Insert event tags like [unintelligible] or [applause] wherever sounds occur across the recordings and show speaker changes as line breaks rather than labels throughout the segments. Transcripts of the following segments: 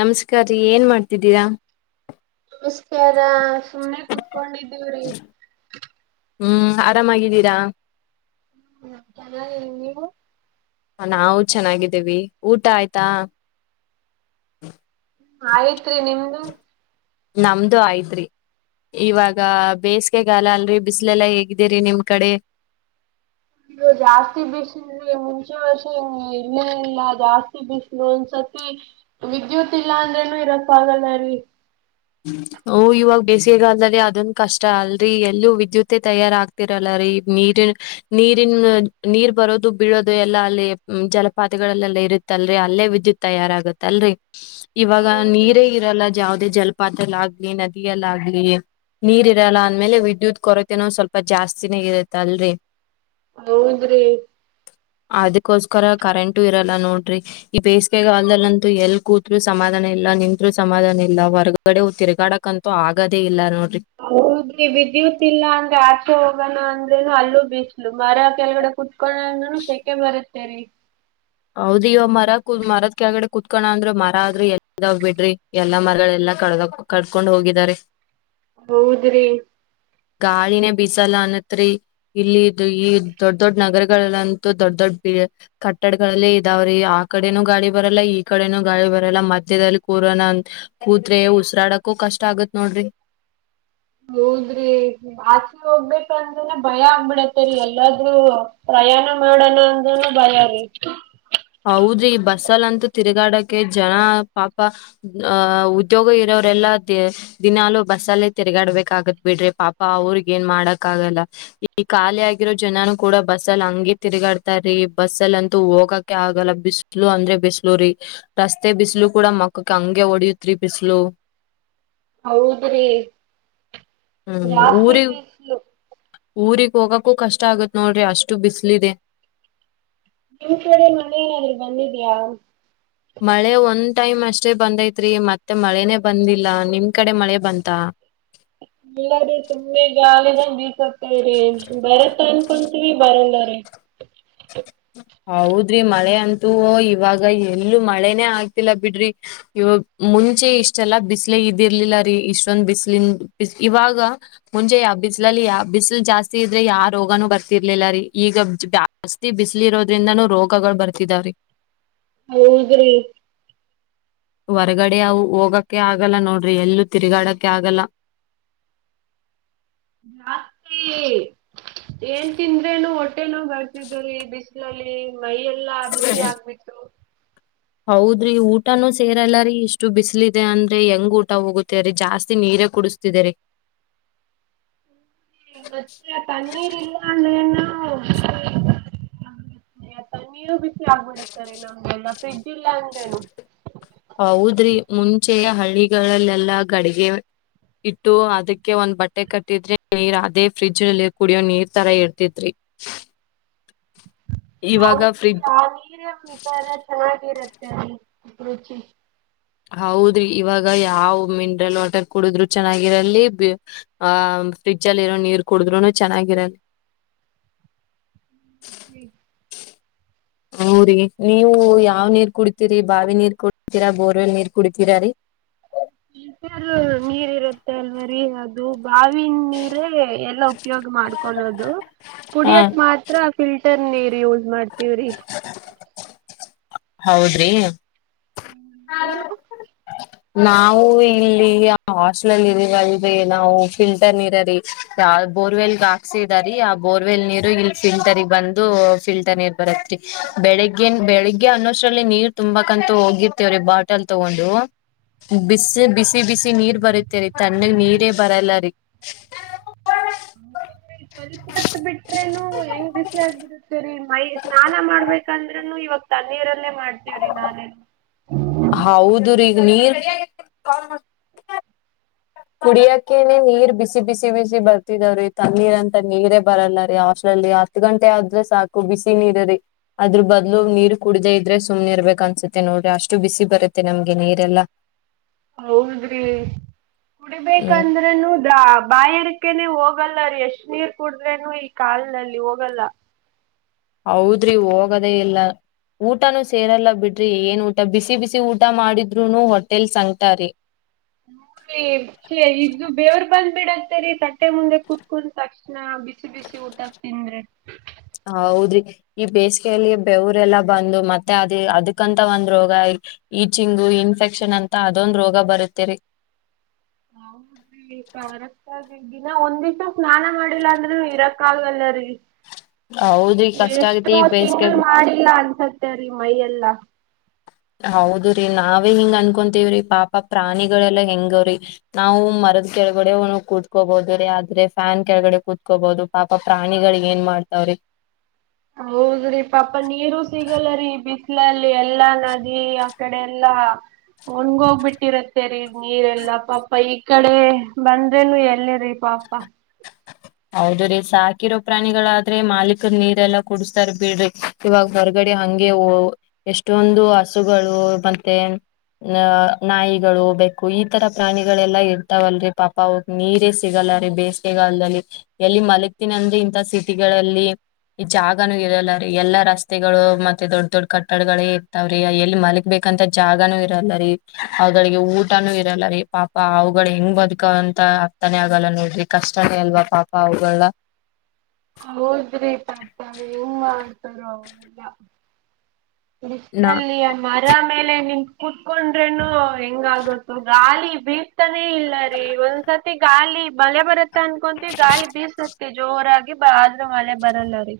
ನಮಸ್ಕಾರಾರಿ ಏನ್ ಮಾಡ್ತಿದ್ದೀರಾ
ಇಷ್ಟೇ ಅಾರ ಸುಮ್ನೆ ಕುೂತ್ಕೊಂಡಿದ್ದೇವ್ರಿ
ಹ್ಮ್ ಆರಾಮಾಗಿದ್ದೀರಾ
ಹ್ಮ ಚೆನ್ನ ನೀವು
ನಾವು ಚೆನ್ನಾಗಿದ್ದೀವಿ ಊಟ ಆಯ್ತಾ
ಹ್ಮ ಆಯ್ತ್ರಿ ನಿಮ್ದು
ನಮ್ದು ಆಯತ್್ರಿ ಇವಾಗ ಬೇಸಿಗೆಗಾಲ ಅಲ್ರರಿ ಬಿಸ್ಲೆಲ್ಲಾ ಹೇಗ್ದಿರಿ ನಿಮ್ ಕಡೆ
ನೀದು ಜಾಸ್ತಿ ಬಿಸಲ್ರಿ ಮುಂಚೆ ವರ್ಷ ಇಲ್ಲೇ ಇಲ್ಲ ಜಾಸ್ತಿ ಬಿಸಲು ಒಂದ್ಸತಿ ವಿದ್ಯುತ್ ಇಲ್ಲ ಅಂದ್ರೇನು ಇರಕ್ಕ ಆಗಲ್ಲರೀ
ಓ ಇವಾಗ ಬೇಸಿಗೆಗಲ್ದಲ್ಲಿ ಅದನ್ ಕಷ್ಟ ಅಲ್ರರಿ ಎಲ್ಲೂ ವಿದ್ಯುತ್ೇ ತಯಾರ ಆಗ್ತಿರಲ್ಲರರಿ ನೀರಿನ್ ನೀರಿನ್ ನೀರ್ ಬರೋದು ಬೀಳೋದು ಎಲ್ಲಾ ಅಲ್ಲಿ ಜಲಪಾತಿಗಳಲ್ಲೆಲ್ಲ ಇರುತ್ತಲ್ರಿ ಅಲ್ಲೇ ವಿದ್ಯುತ್ ತಯಾರಾಗತ್ತಲ್ರಿ ಇವಾಗ
ಹೌದ್ರಿ
ನೀರೇ ಇರಲ್ಲ ಜಾವ್ದೇ ಜಲ ಪಾತ್ಲ್ಲ ಆಗ್ಲಿ ನದಿಯಲ್ಲಾಗಲಿ ನೀರ್ ಇರಲ್ಲ ಅಂದ್ಮೇಲೆ ವಿದ್ಯುತ್ ಕೊರತೆನೂ ಸ್ವಲ್ಪ ಜಾಸ್ತಿನೇ ಇರತ್ತ ಅಲ್ರರಿ
ಹೌಂದ್ರೀ
ರ ಕರೆಂಟು ಇರಲ್ಲ ನೋಡ್ರಿ ಈ ಬೇಸಿಗೆಗಾಲದಲ್ಲಂತೂ ಎಲ್ ಕೂತ್ರು ಸಮಾಧಾನ ಇಲ್ಲ ನಿಂತತ್್ರು ಸಮಾಧಾನ ಇಲ್ಲ ವರ್ಗ ಗಡೆವು ತಿಗಾಡಕ್ ಅಂತೂ ಆಗದೇ ಇಲ್ಲ ನೋಡ್ರಿ
ಹ ವಿದ್ಯುತ್ ಇಲ್ಲ ಅಂದ್ರೆ ಆಚೆ ಹೋಗಣ ಅಂದ್ರೇನು ಅಲ್ಲೂ ಬಿಸಲು ಮರ ಕೆಳಗಡೆ ಕುೂ ಶಖೆ ಬರ ಸರಿ
ಹೌದ ಇವ ಮರ ಮರದ ಕೆಳಗಡೆ ಕುೂತ್ಕೋಣ ಅಂದ್ರ ಮರ ಆದ್ರೆ ಎಾಗ ಬಿಡ್ರಿ ಎಲ್ಲಾ ಮರಗಳೆಲ್ಲಾ ಕಡ ಕಡ್ಕೊಂಡ್ ಹೋಗಿದಾರಿ
ಹೌದ್ರಿ
ಗಾಳಿನೇ ಬೀಿಸಲ್ಲ ಅನತ್ರಿ ಇಲ್ಲಿ ಈ ದೊಡ್ ದೊಡ್ಡ ನಗರಗಳಲ್ಲಂತೂ ದೊಡ್ಡ ದೊಡ್ಡ ಕಟ್ಟಡ ಗಳಲ್ಲಿ ಇದಾವ್ರಿ ಆ ಕಡೆನೂ ಗಾಡಿ ಬರಲ್ಲ ಈ ಕಡೆನೂ ಗಾಳಿ ಬರಲ್ಲ ಮಧ್ಯದಲ್ಲಿ ಕೋರೋನಾ ಅ ಕೂತ್್ರೆ ಉಸರಾಡಕೂ ಕಷ್ಟ ಆಗತ್ ನೋಡ್ರಿ
ಹೌದ್ರಿ ಆಸೆ ಹೋಗ್ಬೇಕಂದ್ರನ ಭಯ ಆ ಮಾಡತರಿೀ ಎಲ್ಲಾದೂ ಪ್ರಯಾಣ ಮಾಡೋಣ ಅಂದನು ಭಯಾರಿ
ಹೌದ್ರಿ ಈ ಬಸ್ಲ್ಲಂತೂ ತಿರುಗಾಡಕ ಜನ ಪಾಪ ಅಹ ಉದ್ಯೋಗ ಇರೋರೆಲ್ಲಾ ದ ದಿನಾಲೂ ಬಸ್ಸಲ್ಲೇ ತಿರುಗಾಡ್ಬೇಕಗತ್ ಬಿಡ್ರಿ ಪಾಪ ಅವ್ರಗ ಏನ್ ಮಾಡಕ್ ಆಗಲ್ಲ ಈ ಖಾಲಿ ಆಗಿರೋ ಜನನುೂ ಕೂಡ ಬಸ್ಸಲ್ ಹಂಗಿ ತಿರ್ಗಾಡ್ತಾರಿ ಬಸ್ಸ ಅಲ್ಲಂತೂ ಹೋಗಕ್ ಆಗಲ್ಲ ಬಿಸಲು ಅಂದ್ರೆ ಬಿಸ್ಲುೂ ರೀ ರಸ್ತೆ ಬಿಸಿಲು ಕೂಡ ಮಕ್ಕಕ್ಕ ಹಂಗೆ ಹೊಡಿಯತ್ರಿ ಬಿಸಲು
ಹೌದ್ರಿ
ಹ್ಮ್
ಜಾಸ್ತಿ ಬೀಿಸಲು
ಹೋಗಕೂ ಕಷ್ಟ ಆಗತ್ ನೋಡ್ರಿ ಅಷ್ಟು ಬಿಸಿಲಿದೆ
ನಿಮ್ ಕಡೆ ಮನ ಏನಾದ್ರು ಬಂದಿದ್ಯಾಾ
ಮಳೆ ಒಂದ್ ಟೈಮ್ ಅಷ್ಟೇ ಬಂದೈತ್ರಿ ಮತ್ತೆ ಮಳೇನೆ ಬಂದಿಲ್ಲ ನಿಮ್ ಕಡೆ ಮಳೆ ಬಂತ
ಎಲ್ಲಾರು ಸುಮ್ಮನೆ ಗಾಳಿದಾ ಬೀಸಾ ಬರತ್ತ ಅನ್ಕೊಂತರಿ ಬರಂಗ ಹ [inaudible]
ಹೌದ್ರಿ ಮಳೆ ಅಂತೂ ಇವಾಗ ಎಲ್ಲೂ ಮಳೆನೇ ಆಗ್ತಿಲ್ಲ ಬಿಡ್ರಿ ಇವ ಮುಂಚೆ ಇಷ್ಟೆಲ್ಲಾ ಬಿಸಲ ಇದಿರ್ಲಿಲ್ಲ ರೀ ಇಷ್ಟೊಂದ್ ಬಿಸಿಲನ್ ಬ ಇವಾಗ ಮುಂಚೆ ಯಾವ ಬಿಸಿ್ಲಲ್ಲಿ ಯಾವ ಬಿಸಿಲು ಜಾಸ್ತಿ ಇದ್ರೆ ಯಾವ ರೋಗಾನೂ ಬರ್ತಿರ್ಲಿಲ್ಲ ರೀ ಈಗ ಜಾಸ್ತಿ ಬಿಸಿ್ ರೋದ್ರಿಂದನೂ ರೋಗಗಳು ಬರ್ತಿದಾವ
ಹೌದ್ರಿ
ಹೊರಗಡೆ ಅವು ಹೋಗಕ್ಕೆ ಆಗಲ್ಲ ನೋಡ್ರಿ ಎಲ್ಲೂ ತಿರುಗಾಡಕ್ಕೆ ಆಗಲ್ಲ
ಜಾಸ್ತಿ ಏನ್ ತಿಂದ್ರೇನು ಒಟ್ಟ [inaudible] ಲ್ಲಿ ಮೈ ಎಲ್ಲಾ ಬಿಸಿ ಆಗ್ಬಿಟ್ಟು
ಹೌದ್ರಿ ಊಟಾನೂ ಸೇರಲ್ಲರಿೀ ಇಷ್ಟು ಬಿಸಲಿದೆ ಅಂದ್ರೆ ಹೆಂಗ್ ಊಟ ಹೋಗತೇರೀ ಜಾಸ್ತಿ ನೀರೇ ಕುಡಸ್ತಿದೆರಿ.
ಮತ್ತೆ ಆ ತಣ್ಣೀರ್ ಇಲ್ಲ ಅಂದ್ರೇನು ಆ ತಣ್ಣೀರು ಬಿಸಿ ಆಗ್ಬಿಡತಾರೆ ನಮ್ಗೆಲ್ಲ ಫ್ರಿಡ್ಜ್ ಇಲ್ಲ ಅಂದ್ರೇನು,
ಹೌದ್ರಿ ಮುಂಚೆಯ ಹಳ್ಳಿಗಳಲ್ಲೆಲ್ಲಾ ಗಡಿಗೆ ಇಟ್ಟು ಅದಕ್ಕೆ ಒಂದ್ ಬಟ್ಟೆ ಕಟ್ಟಿದ್ರಿ ನೀರ್ ಅದೇ ಫ್ರಿಜ್ ನಲ್ಲಿ ಕುಡಿಯೋ ನೀರ್ ತರ ಇರ್ತಿದ್ರಿ
ಹೌದು ಆ ನೀರ್ ಮುಂ ಎಲ್ಲ ಚೆನ್ನಾಗಿರುತ್ತೆ ಅಲ್ಲಿ ಪರುಚಿ
ಹೌದ್ರಿ ಇವಾಗ ಯಾವ್ ಮಿನರಲ್ ವಾಟರ್ ಕುಡಿದ್ರು ಚೆನ್ನಾಗಿರಲಿ ಆಹ ಫ್ರಿಜ ಅಲ್ಲಿ ಇರೋ ನೀರ್ ಕುಡಿದ್ರುನು ಚೆನ್ನಾಗಿರಲಿ.
ಹ
ಹ್ರುರಿ ನೀವು ಯಾವ್ ನೀರ್ ಕುಡಿತೀರಿ ಬಾವಿ ನೀರ್ ಕುಡಿತೀರಾ ಬೋರ್ವೆಲ್ ನೀರ್ ಕುಡಿತೀರ ರೀ
ಮತ್ತಾದರು ನೀರ್ ಇರುತ್ತೆ ಲ್ವರಿ ಅದು ಬಾವಿನ ನೀರ ಎಲ್ಲಾ ಉಪಯೋಗ ಮಾಡ್ಕೊಳ್ಳದು
ಹಾ
ಕುಡಿಯಕ್ ಮಾತ್ರ ಫಿಲ್ಟರ್ ನೀರ್ [inaudible] ಮಾಡ್ತೀವ್ರಿ
ಹೌದ್ರಿ
ಹ್ಮ್ ನೀವು
ನಾವು ಇಲ್ಲಿ ಆ ಹಾಸ್ಟ್ಲಲ್ ಇದಿವಲರಿ ನಾವು ಫಿಲ್ಟರ್ ನೀರ ರೀ ಯ ಬೋರ್ವೆಲ್ ಹಾಕ್ಸಿದಾರಿ ಆ ಬೋರ್ವೆಲ್ ನೀರು ಇಲ್ಲಿ ಫಿಲ್ಟರ್ಗ ಬಂದು ಫಿಲ್ಟರ್ ನೀರ್ ಬರತ್ರಿ ಬೆಳಗ್ಗನ್ ಬೆಳಗ್ ಗೆ ಅನ್ನೊಷ್ಟ್ರಲ್ಲಿ ನೀರ್ ತುಂಬಾಕಂತೂ ಹೋಗಿರ್ತೇವ್ರೀ ಬಾಟಲ್ ತಗೊಂಡು ಬಿಸಿ ಬಿಸಿ ಬಿಸಿ ನೀರ್ ಬರತ್ತೇವ ರೀ ತಣ್ಣಗ್ ನೀರೇ ಬರಲ್ಲ ರೀ
ಸ್ವಲ್ಪ ಹೊತ್ತು ಬಿಟ್ರನು ಹೆಂಗ್ ಬಿಸಿ ಆಗ್ಬಿಡತ್ತೇರೀ ಮೈ ಸ್ನಾನ ಮಾಡ್ಬೇಕಂದ್ರೂನು ಇವಾಗ ತಣ್ಣೀರಲ್ಲೇ ಮಾಡ್ತೇವ್ರಿ ನಾನೇ.
ಹೌದು ರೀಗ ನೀರ್ ಕುಡಿಯಕೇನೆ ನೀರ್ ಬಿಸಿ ಬಿಸಿ ಬಿಸಿ ಬರ್ತಿದಾವ್ರಿ ತಣ್ಣೀರ್ ಅಂತ ನೀರೇ ಬರಲ್ಲ ರೀ ಹಾಸ್ಟೆಲ್ನಲ್ಲಿ ಹತ್ ಗಂಟೆ ಆದ್ರೆ ಸಾಕು ಬಿಸಿ ನೀರ ರೀ ಅದ್ರ ಬದ್ಲು ನೀರ್ ಕುಡ್ದೇ ಇದ್ರೆ ಸುಮ್ನೆ ಇರ್ಬೇಕ ಅನ್ಸತ್ತೆ ನೋಡ್ರಿ ಅಷ್ಟು ಬಿಸಿ ಬರತ್ತೆ ನಮ್ಗೆ ನೀರೆಲ್ಲಾ.
ಹೌದ್ರಿ
ಹ್ಮ್
ಕುಡ್ಬೇಕಂದ್ರನು ದ ಬಾಯರ್ಕನೆ ಹೋಗ ಹೋಗಲ್ಲೀ ಎಷ್ಟ್ ನೀರ್ ಕುಡದ್ರೇನು ಈ ಕಾಲ್ ನಲ್ಲಿ ಹೋಗಲ್ಲ
ಹೌದ್ರಿ ಹೋಗದೇ ಇಲ್ಲ ಊಟಾನೂ ಸೇರೆಲ್ಲ ಬಿಡ್ರಿ ಏನ್ ಊಟ ಬಿಸಿ ಬಿಸಿ ಊಟ ಮಾಡಿದ್ರುನು ಹೊಟೆಲಿ ಸಂಕಟಾರಿ
ಹುರಿ ಇದ್ದು ಬೇವ್ರ ಬಂದ್ ಬಿಡತ್ತೇರಿ ತಟ್ಟೆ ಮುಂದೆ ಕುತ್ಕ ತಕ್ಷಣ ನಾ ಬಿಸಿ ಬಿಸಿ ಊಟಕ್ ತಿಂದ್ರೆ
ಹೌದ್ರಿ ಈ ಬೇಸಿಗೆಯಲ್ಲಿ ಬೆವರೆಲ್ಲ ಬಂದು ಮತ್ತೆ ಅದ ಅದಕ್ಕಂತ ಒಂದ್ ರೋಗ ಈ ಚಿಂಗು ಇನ್ಫೆಕ್ಷನ್ ಅಂತ ಅದೊಂದ್ ರೋಗ ಬರತ್ತೇರಿ
ಹೌದ್ರಿ ಕರೆಕ್ಟ್ ಗೆ ದಿನ ಒಂದ್ ದಿವಸಾ ಸ್ನಾನ ಮಾಡಿಲ್ಲ ಅಂದ್ರೂ ಇರಕ್ ಆಗಲ್ಲರಿ
ಹೌದ್ರಿ ಕಷ್ಟ ಆಗತಿ
ಎಷ್ಟೋ
ಈ
ತಿಂಗಳು
ಬೇಸಿಗೆ
ಮಾಡಿಲ್ಲ ಅನಸತೆ ರಿ ಮೈ ಎಲ್ಲ
ಹೌದ್ರೀ ನಾವೇ ಹಿಂಗ್ ಅನ್ಕೊತೀವ್ರಿ ಪಾಪ ಪ್ರಾಣಿಗಳೆಲ್ಲಾ ಹೆಂಗವ್ರಿ ನಾವು ಮರದ ಕೆಳಗಡೆ ಕೂತ್ಕೋಬೋದ್ರೀ ಆದ್ರೆ ಫ್ಯಾನ್ ಕೆಳಗಡೆ ಕೂತ್ಕೋಬಹದು ಪಾಪ ಪ್ರಾಣಿಗಳ ಏನ್ ಮಾಡ್ತಾವ್ರಿ
ಹೌದ್ರಿ ಪಾಪ ನೀರು ಸಿಗಲ್ಲರಿ ಬಿಸಿಲಲ್ಲಿ ಎಲ್ಲಾ ನದಿ ಆಕಡೆ ಎಲ್ಲಾ ಒಣಗೋಗ್ಬಿಟ್ಟಿರತ್ತೇರಿ ನೀರೆಲ್ಲಾ ಪಾಪ ಈ ಕಡೆ ಬಂದ್ರೇನು ಎಲ್ಲರಿ ಪಾಪ.
ಹೌದ್ರೀ ಸಾಕಿರೋ ಪ್ರಾಣಿಗಳಾದ್ರೆ ಮಾಲೀಕರು ನೀರೆಲ್ಲಾ ಕುಡಸ್ತಾರ ಬಿಡ್ರಿ ಇವಾಗ ಹೊರಗಡೆ ಹಂಗೆ ಎಷ್ಟೊಂದು ಹಸುಗಳು ಮತ್ತೆ ಅಹ ನಾಯಿಗಳು, ಬೆೇಕು ಈತರ ಪ್ರಾಣಿಗಳೆಲ್ಲಾ ಇರ್ತಾವಲ್ರರಿ ಪಾಪ ಹೋಗ ನೀರೇ ಸಿಗಲ್ಲ ರೀ ಬೇಸಿಗೆಗಾಲ್ದಲ್ಲಿ ಎಲ್ಲಿ ಮಲಗ್ತೀನಿ ಅಂದ್ರೆ ಇಂತ ಸಿಟಿಗಳಲ್ಲಿ ಜಾಗನೂ ಇರಲ್ಲ ರೀ ಎಲ್ಲಾ ರಸ್ತೆಗಳು ಮತ್ತೆ ದೊಡ್ಡ ದೊಡ್ಡ ಕಟ್ಟಡಗಳೇ ಇರ್ತವ್ರಿ ಎಲ್ಲಿ ಮಲಗ್ಬೇಕಂತ ಜಾಗನೂ ಇರಲ್ಲರಿ ಅವಗಳಿಗೆ ಊಟನು ಇರಲ್ಲ ರಿ ಪಾಪ ಅವುಗಳ ಹೆಂಗ್ ಬದ್ಕಂತ ಅರ್ಥನೇ ಆಗಲ್ಲ ನೋಡ್ರಿ ಕಷ್ಟನೇ ಅಲ್ವಾ ಪಾಪ ಪಾವಗಳಲ್ಲ
ಹೌದ್ರಿ ಪಾಪ ಹೆಂಗ ಮಾಡ್ತಾರ ಅವೆಲ್ಲಾ
ನಾ
ತಳಸಿಯಲ್ಲಿ ಮರಾ ಮೇಲೆ ನಿನ್ ಕುತ್ಕೊಂಡ್ರೇನು ಹೆಂಗಗುತ್ತತ್ತು ಗಾಲಿ ಬೀಸ್ತಾನೇ ಇಲ್ಲ ರೀ ಒಂದ್ಸರ್ತಿ ಗಾಲಿ ಮಳೆ ಬರುತ್ತ ಅನ್ಕೊಂತ ಗಾಲಿ ಬೀಸುತ್ತತಿ ಜೋರಾಗಿ ಬ ಮಳೆ ಬರಲ್ಲ ಅವ್ರೀ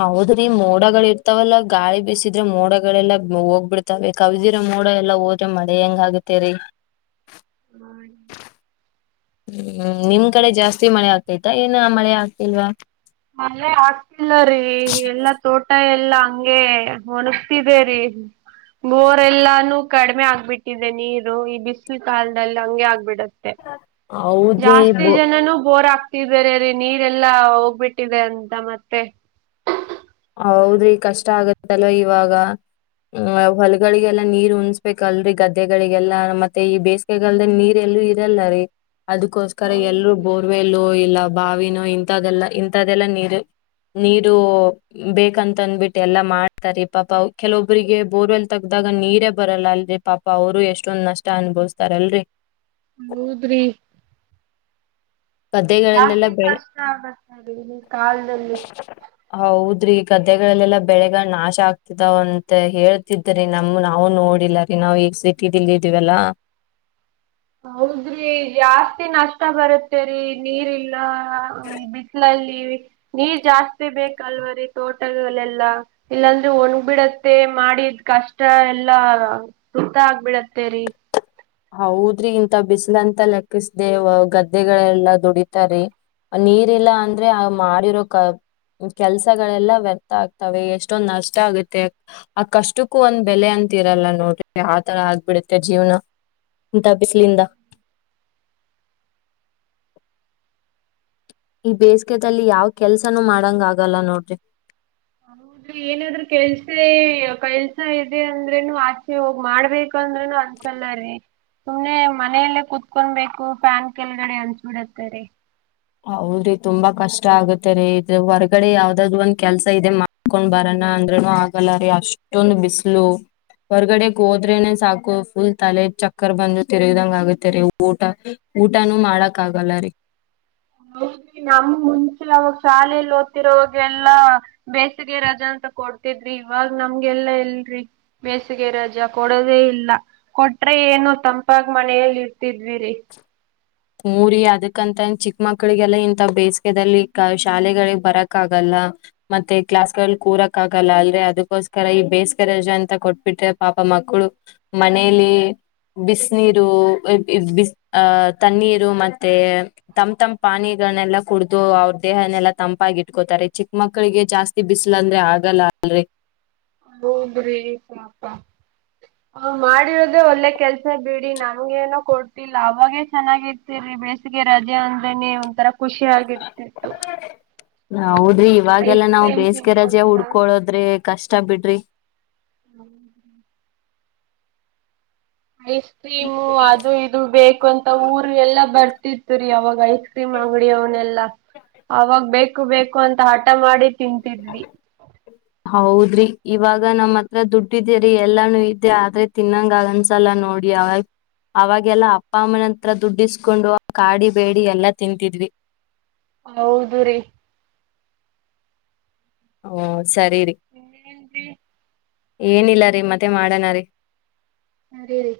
ಹೌದ್ರಿ ಮೋಡಗಳ ಇರ್ತಾವಲ್ಲಾ ಗಾಳಿ ಬಿಸಿದ್ರೆ ಮೋಡಗಳೆಲ್ಲ ಹೋಗ್ಬಿಡ್ತಾವೆ ಕವಿದಿರ ಮೋಡ ಎಲ್ಲಾ ಹೋದ್ರೆ ಮಳೆ ಹೆಂಗ ಆಗತ್ತೇ ರೀ
ಹ್ಮ್
ಹ್ಮ್ ನಿಮ್ ಕಡೆ ಜಾಸ್ತಿ ಮಳೆ ಆಗ್ತೈತಾ ಏನ್ ಮಳೆ ಆಗ್ತಿಲ್ವಾ
[unintelligible] ಇಲ್ಲ ರೀ ಎಲ್ಲಾ ತೋಟ ಎ ಎಲ್ಲ ಹಂಗೆ ಒಣಗ್ತಿದೆ ರೀ ಬೋರೆ ಎಲ್ಲಾನು ಕಡಿಮೆ ಆಗ್ಬಿಟ್ಟಿದೆ ನೀರು ಈ ಬಿಸಿಲು ಕಾಲದಲ್ಲಿ ಹಂಗೆ ಆಗ್ಬಿಡತ್ತೆ ತ್ತ
ಹೌದ್ರಿ
ಜಾಸ್ತಿ ಜನನು ಬೋರ್ ಆಗ್ತ ರ ರೀ ನೀರೆಲ್ಲಾ ಹೋಗ್ಬಿಟ್ಟಿದೆ ಅಂತ ಮತ್ತೆ
ಹೌದ್ರಿ ಕಷ್ಟ ಆಗತ್ತಲ್ವ ಇವಾಗ ಹ್ಮ್ ಹೊಲಗಳಿಗೆಲ್ಲಾ ನೀರ್ ಉಣಸ್ಬೇಕಲ್ರರಿ ಗದ್ದೆಗಳಿಗೆಲ್ಲಾ ಮತ್ತೆ ಈ ಬೇಸಿಗೆಗಲ್ದ ನೀರ್ ಎಲ್ಲೂ ಇರಲ್ಲರಿ ಅದಕ್ಕೋಸ್ಕರ ಎಲ್ರೂ
ಹೌದ್ರಿ
ಬೋರ್ವೆಲ್ಲ ಇಲ್ಲ ಬಾವಿನ ಇಂತದೆೆಲ್ಲಾ ಇಂತ್ದೆಲ್ಲಾ ನೀರು ನೀರು ಬೇಕಂತ ಅಂದಬಿಟ್ಟ ಎಲ್ಲಾ ಮಾಡ್ತಾರಿ ಪಾಪ ಕೆಲವೊಬ್ರರಿಗೆ ಬೋರ್ವೆಲ್ ತಗ್ದಾಗ ನೀರೇ ಬರಲ್ಲ ಅಲ್ರರಿ ಪಾಪ ಅವರು ಎಷ್ಟೊಂದ್ ನಷ್ಟ ಅನ್ಭವಸ್ತಾರಲ್ರಿ
ಹೌದ್ರಿ
ಗದ್ದೆಗಳಲ್ಲೆಲ್ಲ
ಜಾಸ್ತಿ
ಬೆಳೆ
ಕಷ್ಟ ಆಗತ್ ಮ ಇಲ್ಲಿ ಕಾಲದಲ್ಲಿ
ಆದ್ರ ಈ ಗದ್ದೆಗಳಲ್ಲೆಲ್ಲಾ ಬೆಳೆಗ ನಾಶ ಆಗ್ತಿದಾವ ಅಂತ ಹೇಳ್ತಿದ್ರೀ ನಮ ನಾವು ನೋಡಿಲ್ಲ ರೀ ನಾವವು ಈ ಸಿಟಿದಿಲ್ ಇದೀವಲ್ಲ
ಹೌದ್ರಿ ಜಾಸ್ತಿ ನಷ್ಟ ಬರುತ್ತೇರಿ ನೀರ್ಲ್ಲ ಬಿಸಿಲಲ್ಲಿ ನೀರ್ ಜಾಸ್ತಿ ಬೇಕಲ್ವ ರೀ ತೋಟಗಳಲ್ಲೆಲ್ಲಾ ಇಲ್ಲಾಂದ್ರೆ ಒಣಬಿಡತ್ತೆ ಮಾಡಿದ್ ಕಷ್ಟ ಎಲ್ಲಾ ಸುತ ಆಗ್ಬಿಡತ್ತೇರಿ
ಹೌದ್ರಿ ಇಂತ ಬಿಸಿಲು ಅಂತ ಲೆಕ್ಕಿಸ್ದೇವ್ ಗದ್ದೆಗಳೆಲ್ಲಾ ದುಡಿತಾರಿ ನೀರಿಲ್ಲ ಅಂದ್ರೆ ಆ ಮಿರೋ ಕ ಕೆಲ್ಸಗಳೆಲ್ಲ ವ್ಯರ್ಥ ಆಗ್ತವೆ ಎಷ್ಟೊಂದ್ ನಷ್ಟ ಆಗುತ್ತೆ ಆ ಕಷ್ಟಕ್ಕೂ ಒಂದ್ ಬೆಲೆ ಅಂತಿರಲ್ಲ ನೋಡ್ರಿ ಆತರ ಆಗ್ಬಿಡತ್ತೆ ಜೀವನ ದಬಿಸಿಲಿಂದ ಈ ಬೇಸಿಗೆದಲ್ಲಿ ಯಾವ ಕೆಲ್ಸನೂ ಮಾಡಂಗ ಆಗಲ್ಲ ನೋಡ್ರಿ
ಹದ್ರಿ ಏನಾದ್ರರು ಕೆಲ್ಸೇ ಕೆಲ್ಸ ಇದೆ ಅಂದ್ರೂನು ಆಚೆ ಹೋಗ್ ಮಾಡ್ಬೇಕು ಅಂದ್ರೂನು ಅನ್ಸಲ್ಲ ರೀ ಸುಮ್ನೆ ಮನೆಯಲ್ಲೇ ಕುೂತ್ಕೊಬೇಕು ಫ್ಯಾನ್ ಕೆಳಗಡೆ ಅನ್ಸ್ಬಿಡತ್ತರಿ
ಹೌದ್ರಿ ತುಂಬಾ ಕಷ್ಟ ಆಗತ್ತರಿೀ ಇದ್ರೆ ಹೊರ್ಗಡೆ ಯಾವ್ದಾದ್ ಒಂದ್ ಕೆಲ್ಸ ಇದೆ ಮಾಡ್ಕೊಂಡ್ ಬರಣ ಅಂದ್ರನು ಆಗಲ್ಲ ರೀ ಅಷ್ಟೊಂದು ಬಿಸ್ಲು ಹೊರ್ಗಡೆಗ್ ಹೋದ್ರೆನೆ ಸಾಕು ಫುಲ್ ತಲೆ ಚಕ್ಕರ್ ಬಂದು ತಿರಗದಂಗ ಆಗತ್ತ ರರಿ ಊಟ ಊಟಾನೂ ಮಾಡಕ್ ಆಗಲ್ಲ ರೀ
ಹೌದ್ರಿ ನಮ್ ಮುಂಚೆ ಅವಾಗ ಶಾಲೆಯಲ್ಲಿ ಓದ್ತಿರೋವಾಗೆಲ್ಲಾ ಬೇಸಿಗೆ ರಜಾ ಅಂತ ಕೊಡ್ತಿದ್ರಿ ಇವಾಗ ನಮ್ಗೆಲ್ಲಾ ಇಲ್ರಿ ಬೇಸಿಗೆ ರಜಾ ಕೊಡೋದೇ ಇಲ್ಲ ಕೊಟ್ರೆ ಏನೋ ತಂಪಾಗ ಮನೆಯಲ್ಲಿ ಇರ್ತಿದ್ವಿರಿ
ಮೂರಿ ಅದಕ್ಕಂತ ಚಿಕ್ಕ ಮಕ್ಳಿಗೆಲ್ಲ ಇಂಂತ ಬೇಸಿಗೆದಲ್ಲಿ ಶಾಲೆಗಳಿಗೆ ಬರಕ್ಗಲ್ಲ ಮತ್ತೆ ಕ್ಲಾಸ್ಗಳ ಕೂರಕ್ ಆಗಲ್ಲ ಅಲ್ ಅದಕ್ಕೋಸ್ಕರ ಈ ಬೇಸಿಗೆ ರಜೆ ಅಂತ ಕೊಟ್ಬಿಟ್ರೆ ಪಾಪ ಮಕ್ಕಳು ಮನೇಲಿ ಬಿಸ ನೀರು ಬ ತಣ್ಣೀರು ಮತ್ತೆ ತಮ್ ತಮ ಪಾನಿಗಳನ್ನೆಲ್ಲಾ ಕುಡ್ದು ಅವ್ರ ದೇಹನೆೆಲ್ಲಾ ತಂಪಾಗಿ ಇಟ್ಕೋತಾರೆ ಚಿಕ್ಕ ಮಕ್ಳಿಗೆ ಜಾಸ್ತಿ ಬಿಸಿಲ ಅಂದ್ರೆ ಆಗಲ್ಲ ಅಲ್ರಿ
ಹದ್ರಿಪ ಹ ಮಾಡಿರೋದೇ ಒಳ್ಳೆ ಕೆಲ್ಸ ಬಿಡಿ ನಮ್ಗೇನೋ ಕೊಟ್ಟಲ್ಲ ಅವಾಗೇ ಚೆನ್ನಾಗಿರ್ತಿ ಬೇಸಿಗೆ ರಜೆ ಅಂದ್ರೇನನೆ ಒಂತರ ಖುಷಿ ಆಗಿರ್ತಿತ್ತು
ಹೌದ್ರಿ
ಐಸ್
ಇವಾಗೆಲ್ಲಾ ನಾವ್
ಕ್ರೀಮ್
ಬೇಸಿಗೆ ರಜೆ
ತಿನ್ಕೊಂತ
ಉಡ್ಕೊಳೋದ್ರಿ ಕಷ್ಟ ಬಿಡ್ರಿ
ಹ್ಮ್ [unintelligible] ಐಸ್ ಕ್ರೀಮು ಅದು ಇದು ಬೇಕು ಅಂತ ಊರ್ ಎಲ್ಲ ಬರ್ತ ಇ ಇತ್ತು ರೀ ಆವಾಗಯ್ ಬಿಸಿ ಮಾಡ್ಬಿಡಿ ಅವನೆಲ್ಲಾ ಅವಾಗ ಬೇಕು ಬೇಕು ಅಂತ ಹಠ ಮಾಡಿ ತಿಂತಿದ್ವಿ
ಹೌದ್ರಿ ಇವಾಗ ನಮ್ಮ ಹತ್ರ ದುಡ್ಡಿದೇರಿ ಎಲ್ಲಾನು ಇದ್ದೆ ಆದ್ರೆ ತಿನ್ನಂಗಗನ್ಸಲ್ಲ ನೋಡಿ ಅವಾಗ ಅವಾಗೆಲ್ಲಾ ಅಪ್ಪ ಅಮ್ಮನ ಹತ್ರ ದುಡ್ಡಿಸ್ಕೊಂಡು ಕಾಡಿ ಬೇಡಿ ಎಲ್ಲಾ ತಿಂತಿದ್ವಿ
ಹೌದು ರೀ
ಹ ಸರಿ ರೀ
ಇನ್ನೇನ್ರಿ
ಏನಿಲ್ಲ ರೀ ಮತ್ತೆ ಮಾಡನ ರೀ
ಹ್ಮ ರೀ ರೀ